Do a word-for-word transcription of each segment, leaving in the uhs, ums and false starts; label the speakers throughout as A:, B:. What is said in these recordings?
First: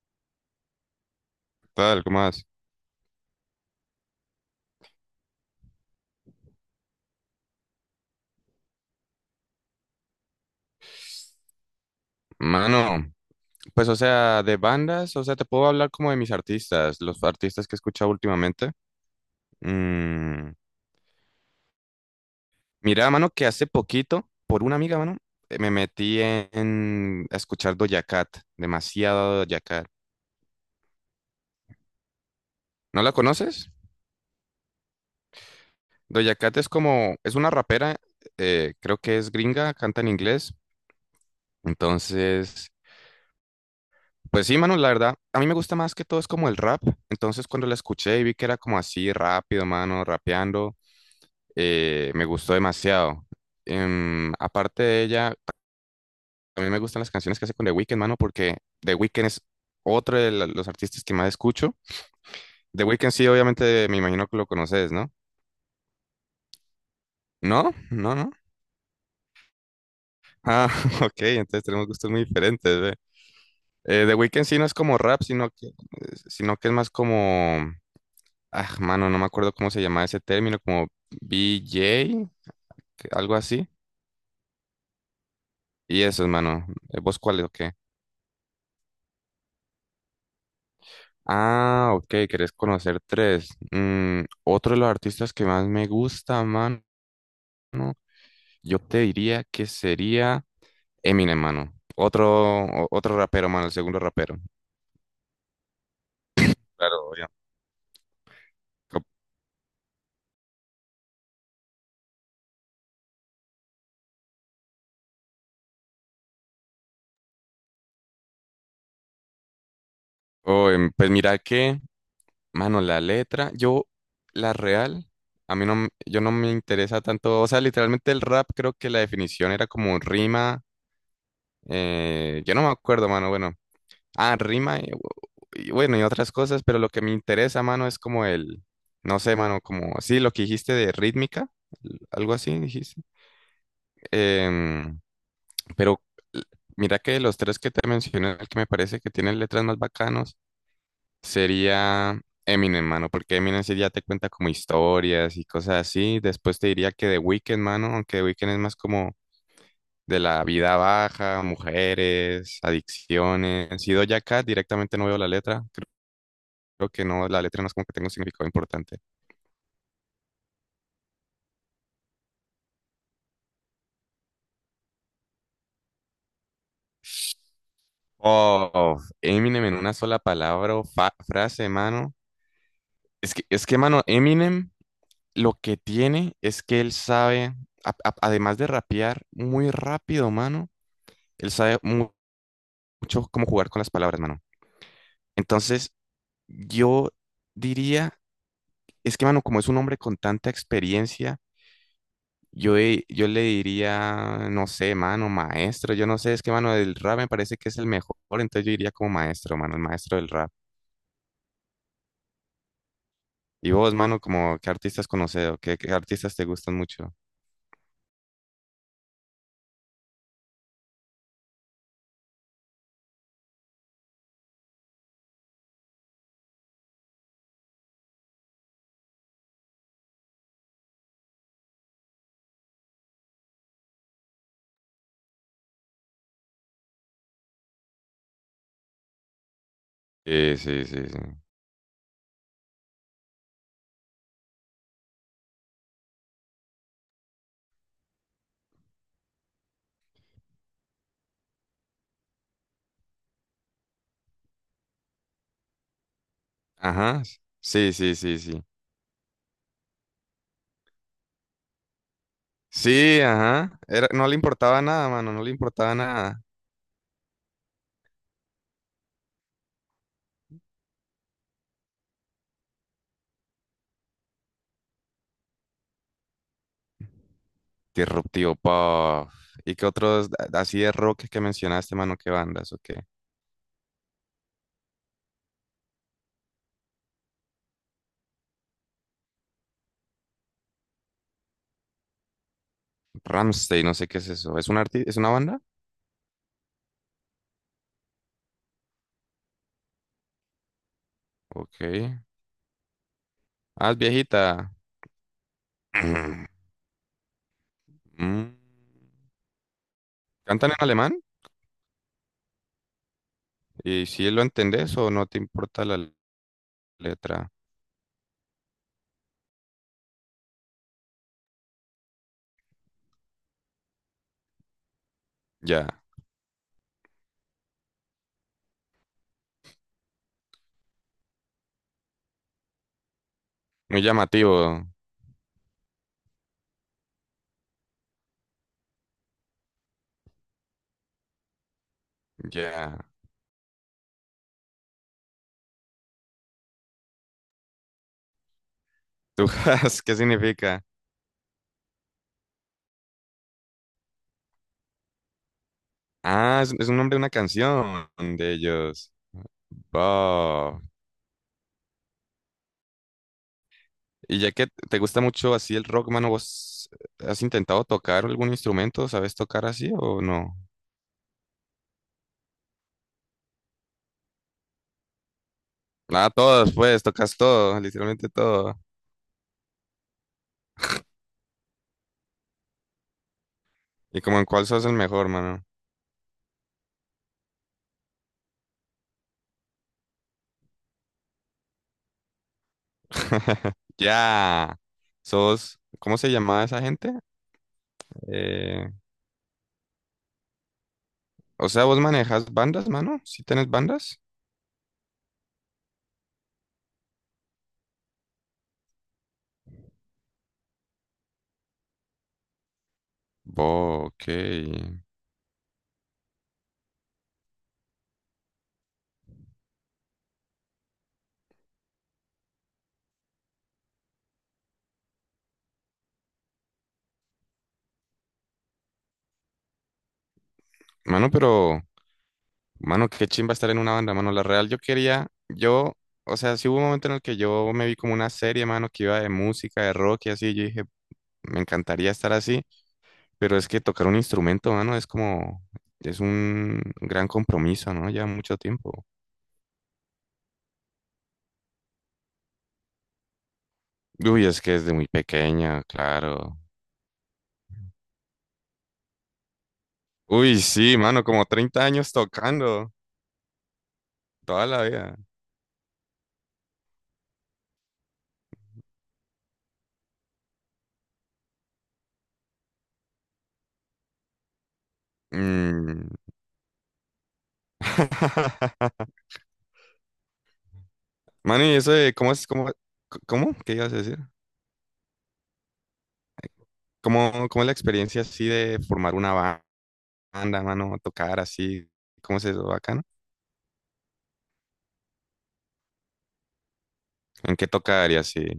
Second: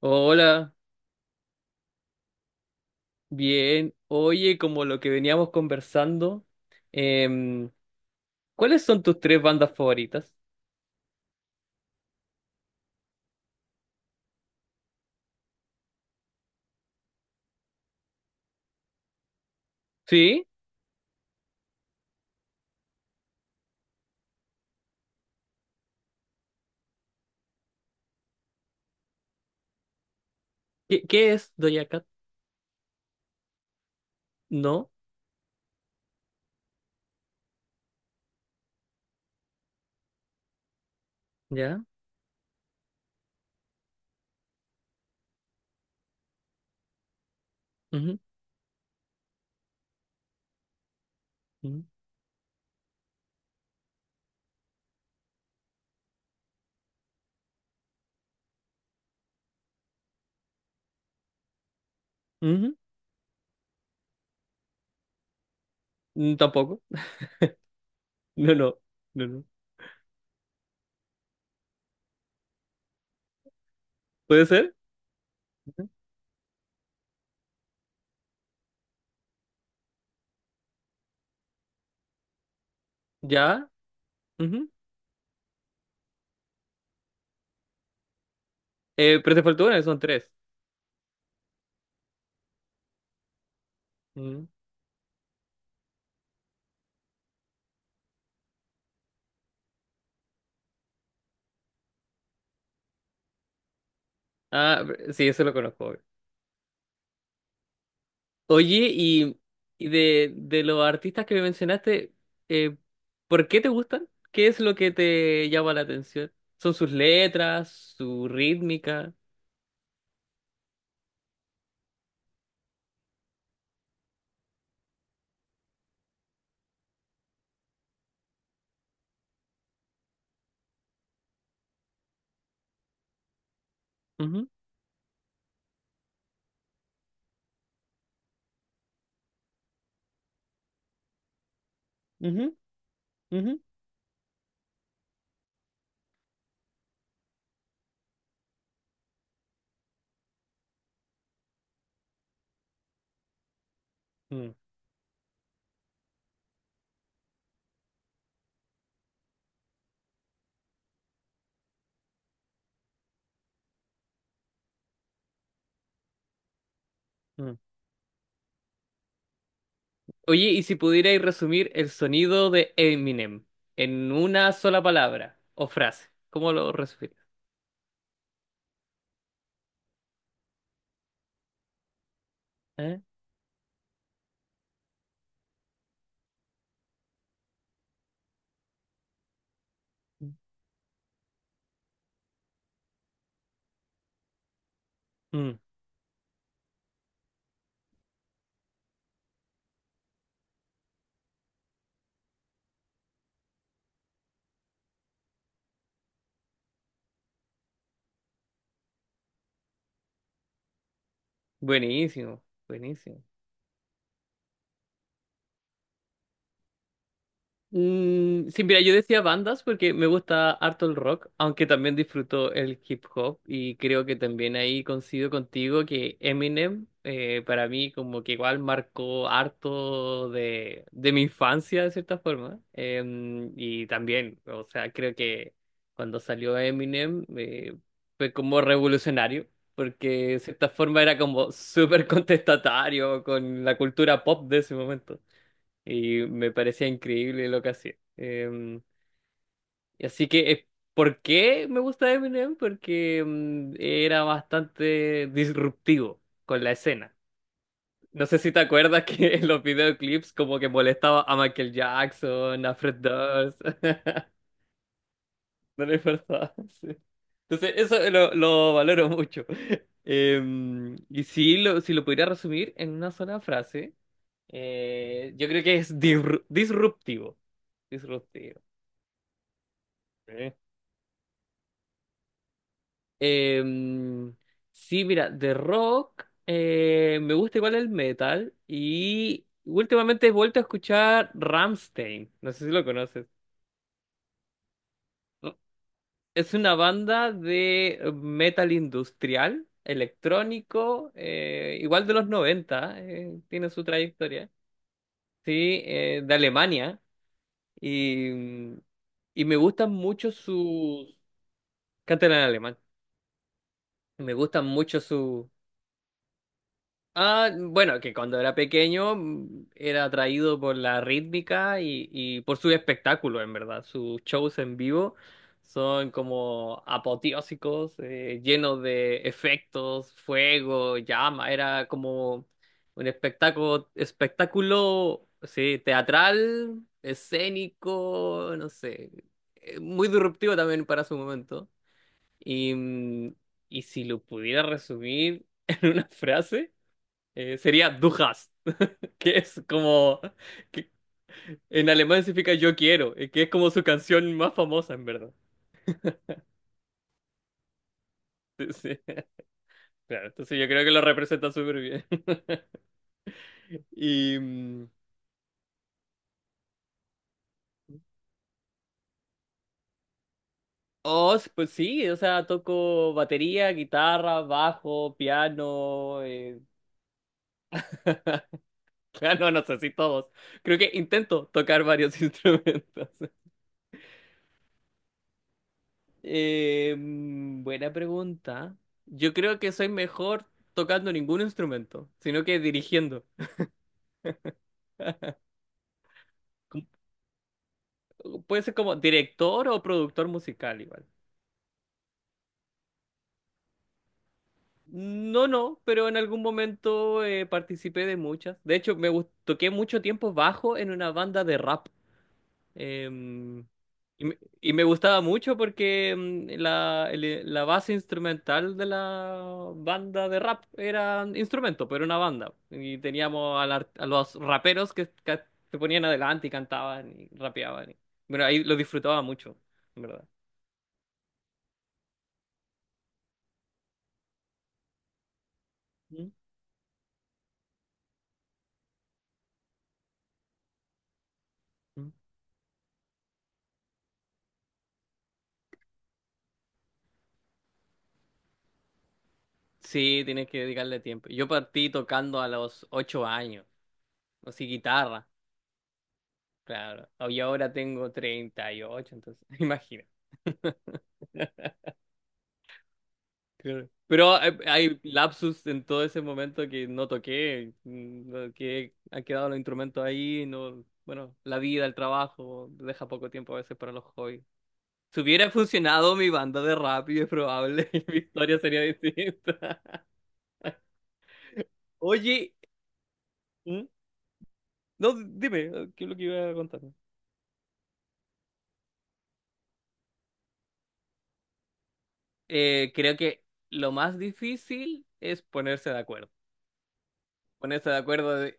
A: Hola,
B: Tal, ¿cómo vas?
A: bien. Oye, como lo que veníamos conversando, em, ¿cuáles son tus tres bandas favoritas?
B: Mano, pues o sea, de bandas, o sea, te puedo hablar como de mis artistas, los artistas que he escuchado últimamente.
A: ¿Sí?
B: Mm, Mira, mano, que hace poquito, por una amiga, mano, eh, me metí en, en a escuchar Doja Cat, demasiado Doja Cat.
A: ¿Qué, qué es Doja Cat?
B: ¿No la conoces?
A: No,
B: Doja Cat es como, es una rapera, eh, creo que es gringa, canta en inglés.
A: ya.
B: Entonces, pues sí, mano, la verdad, a mí me gusta más que todo es como el rap. Entonces, cuando la
A: Ujú,
B: escuché y vi que era como así rápido, mano, rapeando.
A: ujú,
B: eh, me gustó demasiado. Em, aparte de ella, también me gustan las canciones que hace con The Weeknd, mano, porque The Weeknd es otro de la- los artistas que más escucho.
A: ujú.
B: The Weeknd sí, obviamente, me imagino que lo conoces, ¿no?
A: Mm, tampoco.
B: ¿No? ¿No, no?
A: No, no, no, no.
B: Ah, ok, entonces tenemos gustos muy diferentes, ve. Eh, The Weeknd
A: ¿Puede
B: sí no es
A: ser?
B: como rap, sino que,
A: Ujú.
B: sino que es más como. Ah, mano, no me acuerdo cómo se llama ese término, como B J, que- algo así.
A: ¿Ya? Ujú.
B: Y eso, mano. Eh, ¿Vos cuál es? Ok.
A: Eh, pero te faltó una, son tres.
B: Ah, ok, querés conocer tres. Mm,
A: Ujú.
B: otro de los artistas que más me gusta, man, yo te diría que sería Eminem, mano. Otro, o- otro rapero, mano, el segundo rapero.
A: Ah, sí, eso lo conozco.
B: Claro, obvio.
A: Oye,
B: Co-
A: y, y de, de los artistas que me mencionaste, eh, ¿por qué te gustan? ¿Qué es lo que te llama la atención? ¿Son sus letras, su rítmica?
B: Oh, em, pues mira que, mano, la letra, yo, la real, a mí no, m- yo no me interesa tanto, o sea, literalmente el rap creo que la definición era como rima, eh, yo no me acuerdo, mano, bueno, Ah,
A: Ujú,
B: rima y, y bueno, y otras cosas, pero lo que me interesa, mano, es como el, no sé, mano, como, sí, lo que dijiste de rítmica, l- algo
A: ujú,
B: así dijiste.
A: ujú,
B: Em, pero l- mira que de los tres que te mencioné, el que me parece que tiene letras más bacanos sería Eminem, mano, porque Eminem sí ya te cuenta como
A: mm,
B: historias y cosas así. Después te diría que The Weeknd, mano, aunque The Weeknd es más como de la vida baja, mujeres, adicciones. Y Doja Cat directamente no veo la letra. Creo que no, la
A: mm.
B: letra no es como que tenga un significado importante.
A: Oye, y si pudierais resumir el sonido de Eminem en una sola palabra o frase, ¿cómo lo resumirías?
B: Oh, Eminem en una sola palabra o fa- frase, mano.
A: ¿Eh?
B: Es que, es que, mano, Eminem lo que tiene es que él sabe, a- a- además de rapear muy rápido, mano, él sabe mu- mucho cómo jugar con las palabras, mano.
A: Mm,
B: Entonces, yo diría, es que, mano, como es un hombre con tanta experiencia. Yo, he- yo le diría, no sé, mano, maestro, yo no sé, es que mano del rap me parece que es el mejor, entonces yo iría como maestro, mano, el maestro del rap.
A: buenísimo, buenísimo.
B: Y vos, mano, como qué artistas conoces o qué, qué artistas te gustan mucho.
A: Mm, sí, mira, yo decía bandas porque me gusta harto el rock, aunque también disfruto el hip hop y creo que también ahí coincido contigo que Eminem eh, para mí como que igual marcó harto de, de mi infancia de cierta forma. Em, y también, o sea, creo que cuando salió Eminem eh, fue como revolucionario. Porque de
B: Sí,
A: cierta
B: sí,
A: forma
B: sí,
A: era
B: sí.
A: como súper contestatario con la cultura pop de ese momento y me parecía increíble lo que hacía. Em, y así que, eh, ¿por qué me gusta Eminem? Porque em, era bastante disruptivo con la escena.
B: Ajá. Sí, sí,
A: No sé
B: sí,
A: si te
B: sí.
A: acuerdas que en los videoclips como que molestaba a Michael Jackson, a Fred
B: Sí,
A: Durst,
B: ajá. Era- no le importaba nada, mano, no le
A: no le
B: importaba nada.
A: importaba. Sí. Entonces, eso lo, lo valoro mucho. Em, y si lo, si lo pudiera resumir en una sola frase, eh, yo creo que es disru- disruptivo.
B: Disruptivo
A: Disruptivo.
B: Puff. ¿Y qué otros
A: Sí.
B: a- así de rock que mencionaste, mano? ¿Qué bandas o qué?
A: Em, sí, mira, de rock eh, me gusta igual el metal y últimamente he vuelto a escuchar Ramstein. No sé si lo conoces.
B: Ramstein, no sé qué es eso. ¿Es un arti- es una banda?
A: Es una banda de metal industrial, electrónico, eh,
B: Ok.
A: igual de los noventa eh, tiene su
B: Ah, es
A: trayectoria,
B: viejita.
A: sí, eh, de
B: Ujú.
A: Alemania y,
B: Mm.
A: mm, y me gustan mucho
B: ¿Cantan en alemán?
A: sus... Cantan en alemán.
B: ¿Y si
A: Me
B: lo
A: gustan
B: entendés
A: mucho
B: o no te
A: sus.
B: importa la letra?
A: Ah, bueno, que cuando era pequeño mm, era atraído por la rítmica y, y por su espectáculo, en verdad. Sus shows en vivo
B: Ya,
A: son como apoteósicos, eh, llenos de efectos, fuego, llama. Era como un espectáculo,
B: muy llamativo.
A: espectáculo, sí, teatral, escénico, no sé, eh, muy disruptivo también para su momento. Y,
B: Ya.
A: mm, y si lo pudiera resumir en una frase eh, sería Du hast, que es
B: ¿Tujas? ¿Qué
A: como,
B: significa?
A: que en alemán significa yo quiero, eh, que es como su canción más famosa en verdad.
B: Ah, es, es un nombre de una canción de
A: Sí, sí.
B: ellos.
A: Claro, entonces yo
B: Wow.
A: creo que lo representa súper bien. Y,
B: Y ya que
A: mm,
B: te gusta mucho así el rock, mano, ¿vos has intentado tocar algún instrumento? ¿Sabes tocar así o no?
A: oh, s- pues sí, o sea, toco batería, guitarra, bajo, piano,
B: Ah,
A: eh,
B: todos, pues, tocas todo, literalmente todo.
A: piano, no sé si todos. Creo que intento tocar varios instrumentos.
B: ¿Y como en cuál sos el mejor, mano?
A: Eh, mm, buena pregunta. Yo creo que soy mejor tocando ningún instrumento, sino que dirigiendo.
B: Ya. Sos, ¿cómo se llamaba esa
A: Com-
B: gente?
A: Puede ser
B: Eh,
A: como director o productor musical igual.
B: o sea, vos manejas bandas, mano. ¿Sí tenés bandas?
A: No, no, pero en algún momento eh, participé de muchas. De hecho, me gust- toqué mucho tiempo bajo en una banda de rap. Em,
B: Bo, ok.
A: y, me y me gustaba mucho porque em, la, el- la base instrumental de la banda de rap era instrumento, pero una banda. Y teníamos a, la- a los raperos que, que se ponían adelante y cantaban y rapeaban. y- bueno, ahí lo disfrutaba mucho, en verdad.
B: Mano, pero, mano, qué chimba estar en una banda, mano. La real, yo quería, yo,
A: Mm.
B: o sea, sí hubo un momento en el que yo me vi como una serie, mano, que iba de música, de rock y así. Yo dije, me
A: Mm.
B: encantaría estar así, pero es que tocar un instrumento, mano, es como, es un gran compromiso, ¿no? Lleva mucho tiempo.
A: Sí, tienes que dedicarle tiempo. Yo partí tocando a los ocho años,
B: Uy, es
A: así
B: que desde muy
A: guitarra,
B: pequeña, claro.
A: claro. Y ahora tengo treinta y ocho, entonces, imagina.
B: Uy, sí, mano, como treinta años tocando
A: Claro. Pero hay,
B: toda la
A: hay
B: vida.
A: lapsus en todo ese momento que no toqué, mm, no, que han quedado los instrumentos ahí, no, bueno, la vida, el trabajo, deja poco tiempo a veces para los hobbies. Si hubiera
B: Mm.
A: funcionado mi banda de rap, y es probable, mi historia sería distinta.
B: Mano, y eso de cómo es,
A: Oye,
B: cómo, cómo, ¿qué
A: ¿Mm?
B: ibas a decir?
A: No, dime, ¿qué es lo que iba a contar?
B: ¿Cómo, cómo es la experiencia así de formar una ba- banda, mano, tocar así? ¿Cómo es eso,
A: Eh,
B: bacano?
A: creo que lo más difícil es ponerse de acuerdo.
B: ¿En qué
A: Ponerse de
B: tocar y
A: acuerdo
B: así?
A: de,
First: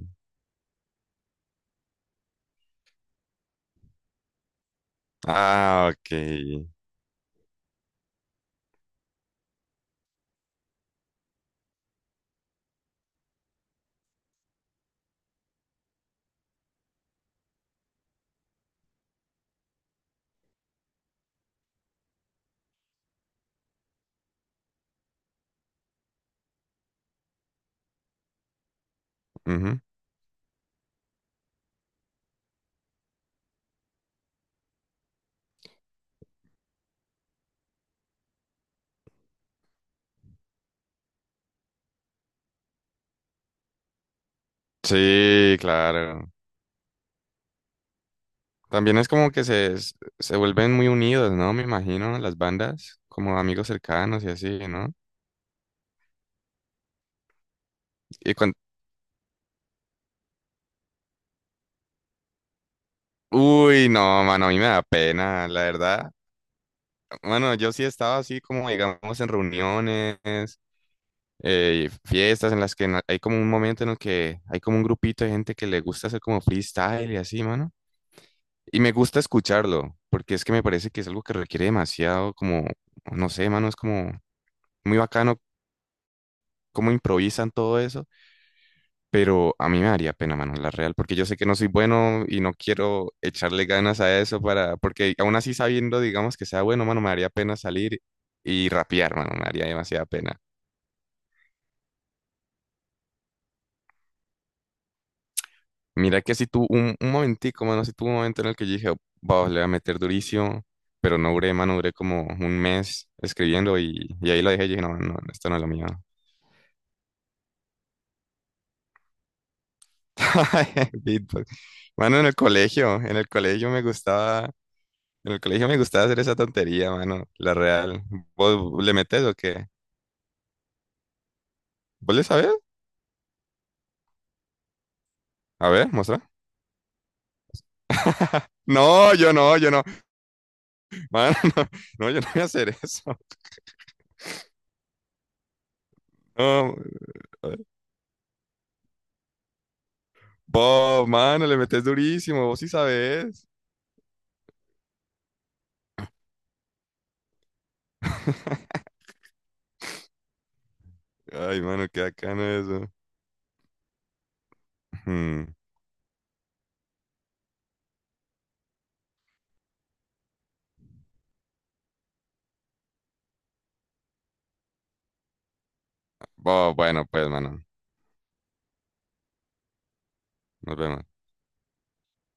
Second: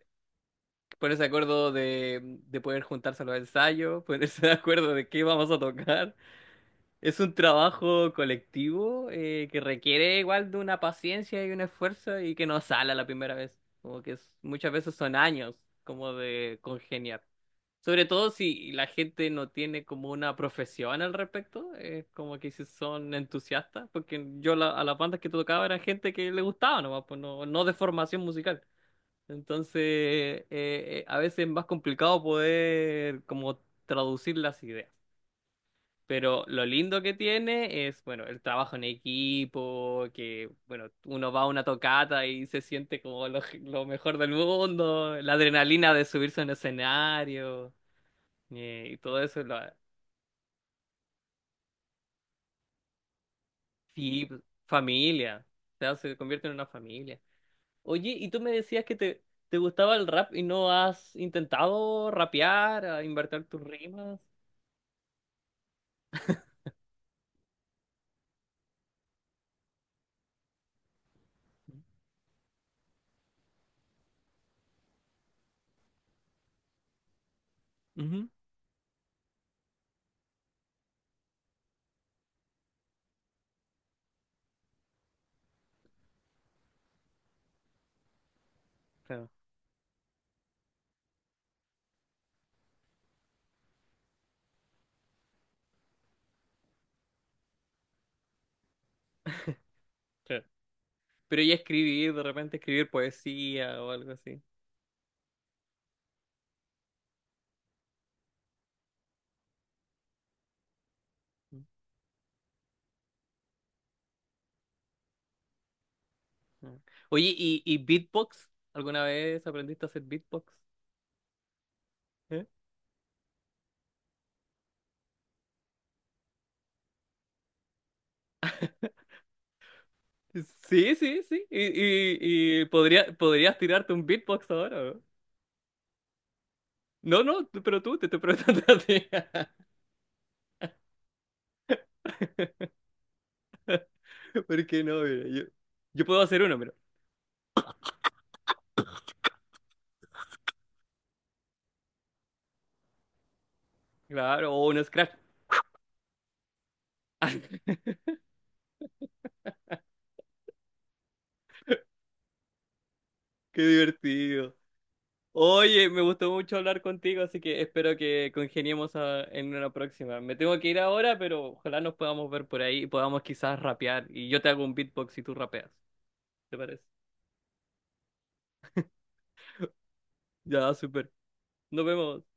A: ponerse de acuerdo de, de poder juntarse a los ensayos, ponerse de acuerdo de qué vamos a
B: Ah, ok.
A: tocar. Es un trabajo colectivo eh, que requiere igual de una paciencia y un esfuerzo y que no sale a la primera vez. Como que es- muchas veces son años como de congeniar. Sobre todo si la gente no tiene como una profesión al respecto, eh, como que si son entusiastas, porque yo la- a las bandas que tocaba era gente que le gustaba nomás, pues no, no de formación musical. Entonces,
B: Ujú.
A: eh, eh, a veces es más complicado poder como traducir las ideas. Pero lo lindo que tiene es, bueno, el trabajo en equipo, que, bueno, uno va a una tocata y se siente como lo, lo mejor del mundo, la
B: Sí,
A: adrenalina de
B: claro.
A: subirse a un escenario, eh, y
B: También es
A: todo
B: como
A: eso,
B: que se,
A: la,
B: s- se vuelven muy unidos, ¿no? Me imagino, las bandas, como amigos cercanos
A: sí,
B: y así, ¿no?
A: familia, o sea, se convierte en una familia. Oye, y
B: y
A: tú me decías que te, te gustaba el rap y no has intentado rapear, a invertir tus
B: Uy,
A: rimas.
B: no, mano, a mí me da pena, la verdad. Bueno, yo sí he estado así como, digamos, en reuniones, eh, fiestas en las que na- hay como un momento en el que hay como un grupito de gente que le gusta hacer como freestyle y así, mano.
A: Ujú.
B: Y me gusta escucharlo, porque es que me parece que es algo que requiere demasiado, como, no sé, mano, es como muy bacano cómo improvisan todo eso.
A: Claro,
B: Pero a mí me daría pena, mano, la real, porque yo sé que no soy bueno y no quiero echarle ganas a eso para, porque aún así sabiendo, digamos, que sea bueno, mano, me daría pena salir y rapear, mano, me daría demasiada pena.
A: claro. Pero ya escribir, de repente escribir poesía o algo así.
B: Mira que si tuvo un, un, momentico, mano, si tuvo un momento en el que yo dije, vamos, le voy a meter durísimo, pero no duré, mano, duré como un mes escribiendo y, y ahí lo dejé y dije, no, no, esto no es lo mío.
A: Ujú. Oye, ¿y, y beatbox? ¿Alguna vez aprendiste a hacer beatbox?
B: Beatbox. Mano, en el
A: ¿Eh?
B: colegio, en el colegio me gustaba. En el colegio me gustaba hacer esa tontería, mano. La real. ¿Vos le metes o qué?
A: Sí, sí, sí. Y,
B: ¿Vos le sabés?
A: y, y podría, podrías tirarte un beatbox ahora.
B: A ver, muestra.
A: No, no, tú- pero tú te estoy preguntando a ti.
B: No, yo no, yo no. Mano, no, no, yo no voy a hacer eso.
A: ¿Por qué no? Mira, yo, yo puedo hacer uno, pero.
B: No, a ver. Vos, mano, le metes durísimo. Vos sí sabés.
A: Claro, o un scratch.
B: Ay, mano, qué bacano eso.
A: Qué divertido.
B: Hmm.
A: Oye, me gustó mucho hablar contigo, así que espero que congeniemos a- en una próxima. Me tengo que ir ahora, pero ojalá nos podamos ver por ahí y podamos quizás rapear. Y yo te hago un beatbox y tú rapeas. ¿Te
B: Bo-
A: parece?
B: bueno, pues, mano,
A: Ya,
B: nos
A: súper.
B: vemos.
A: Nos vemos.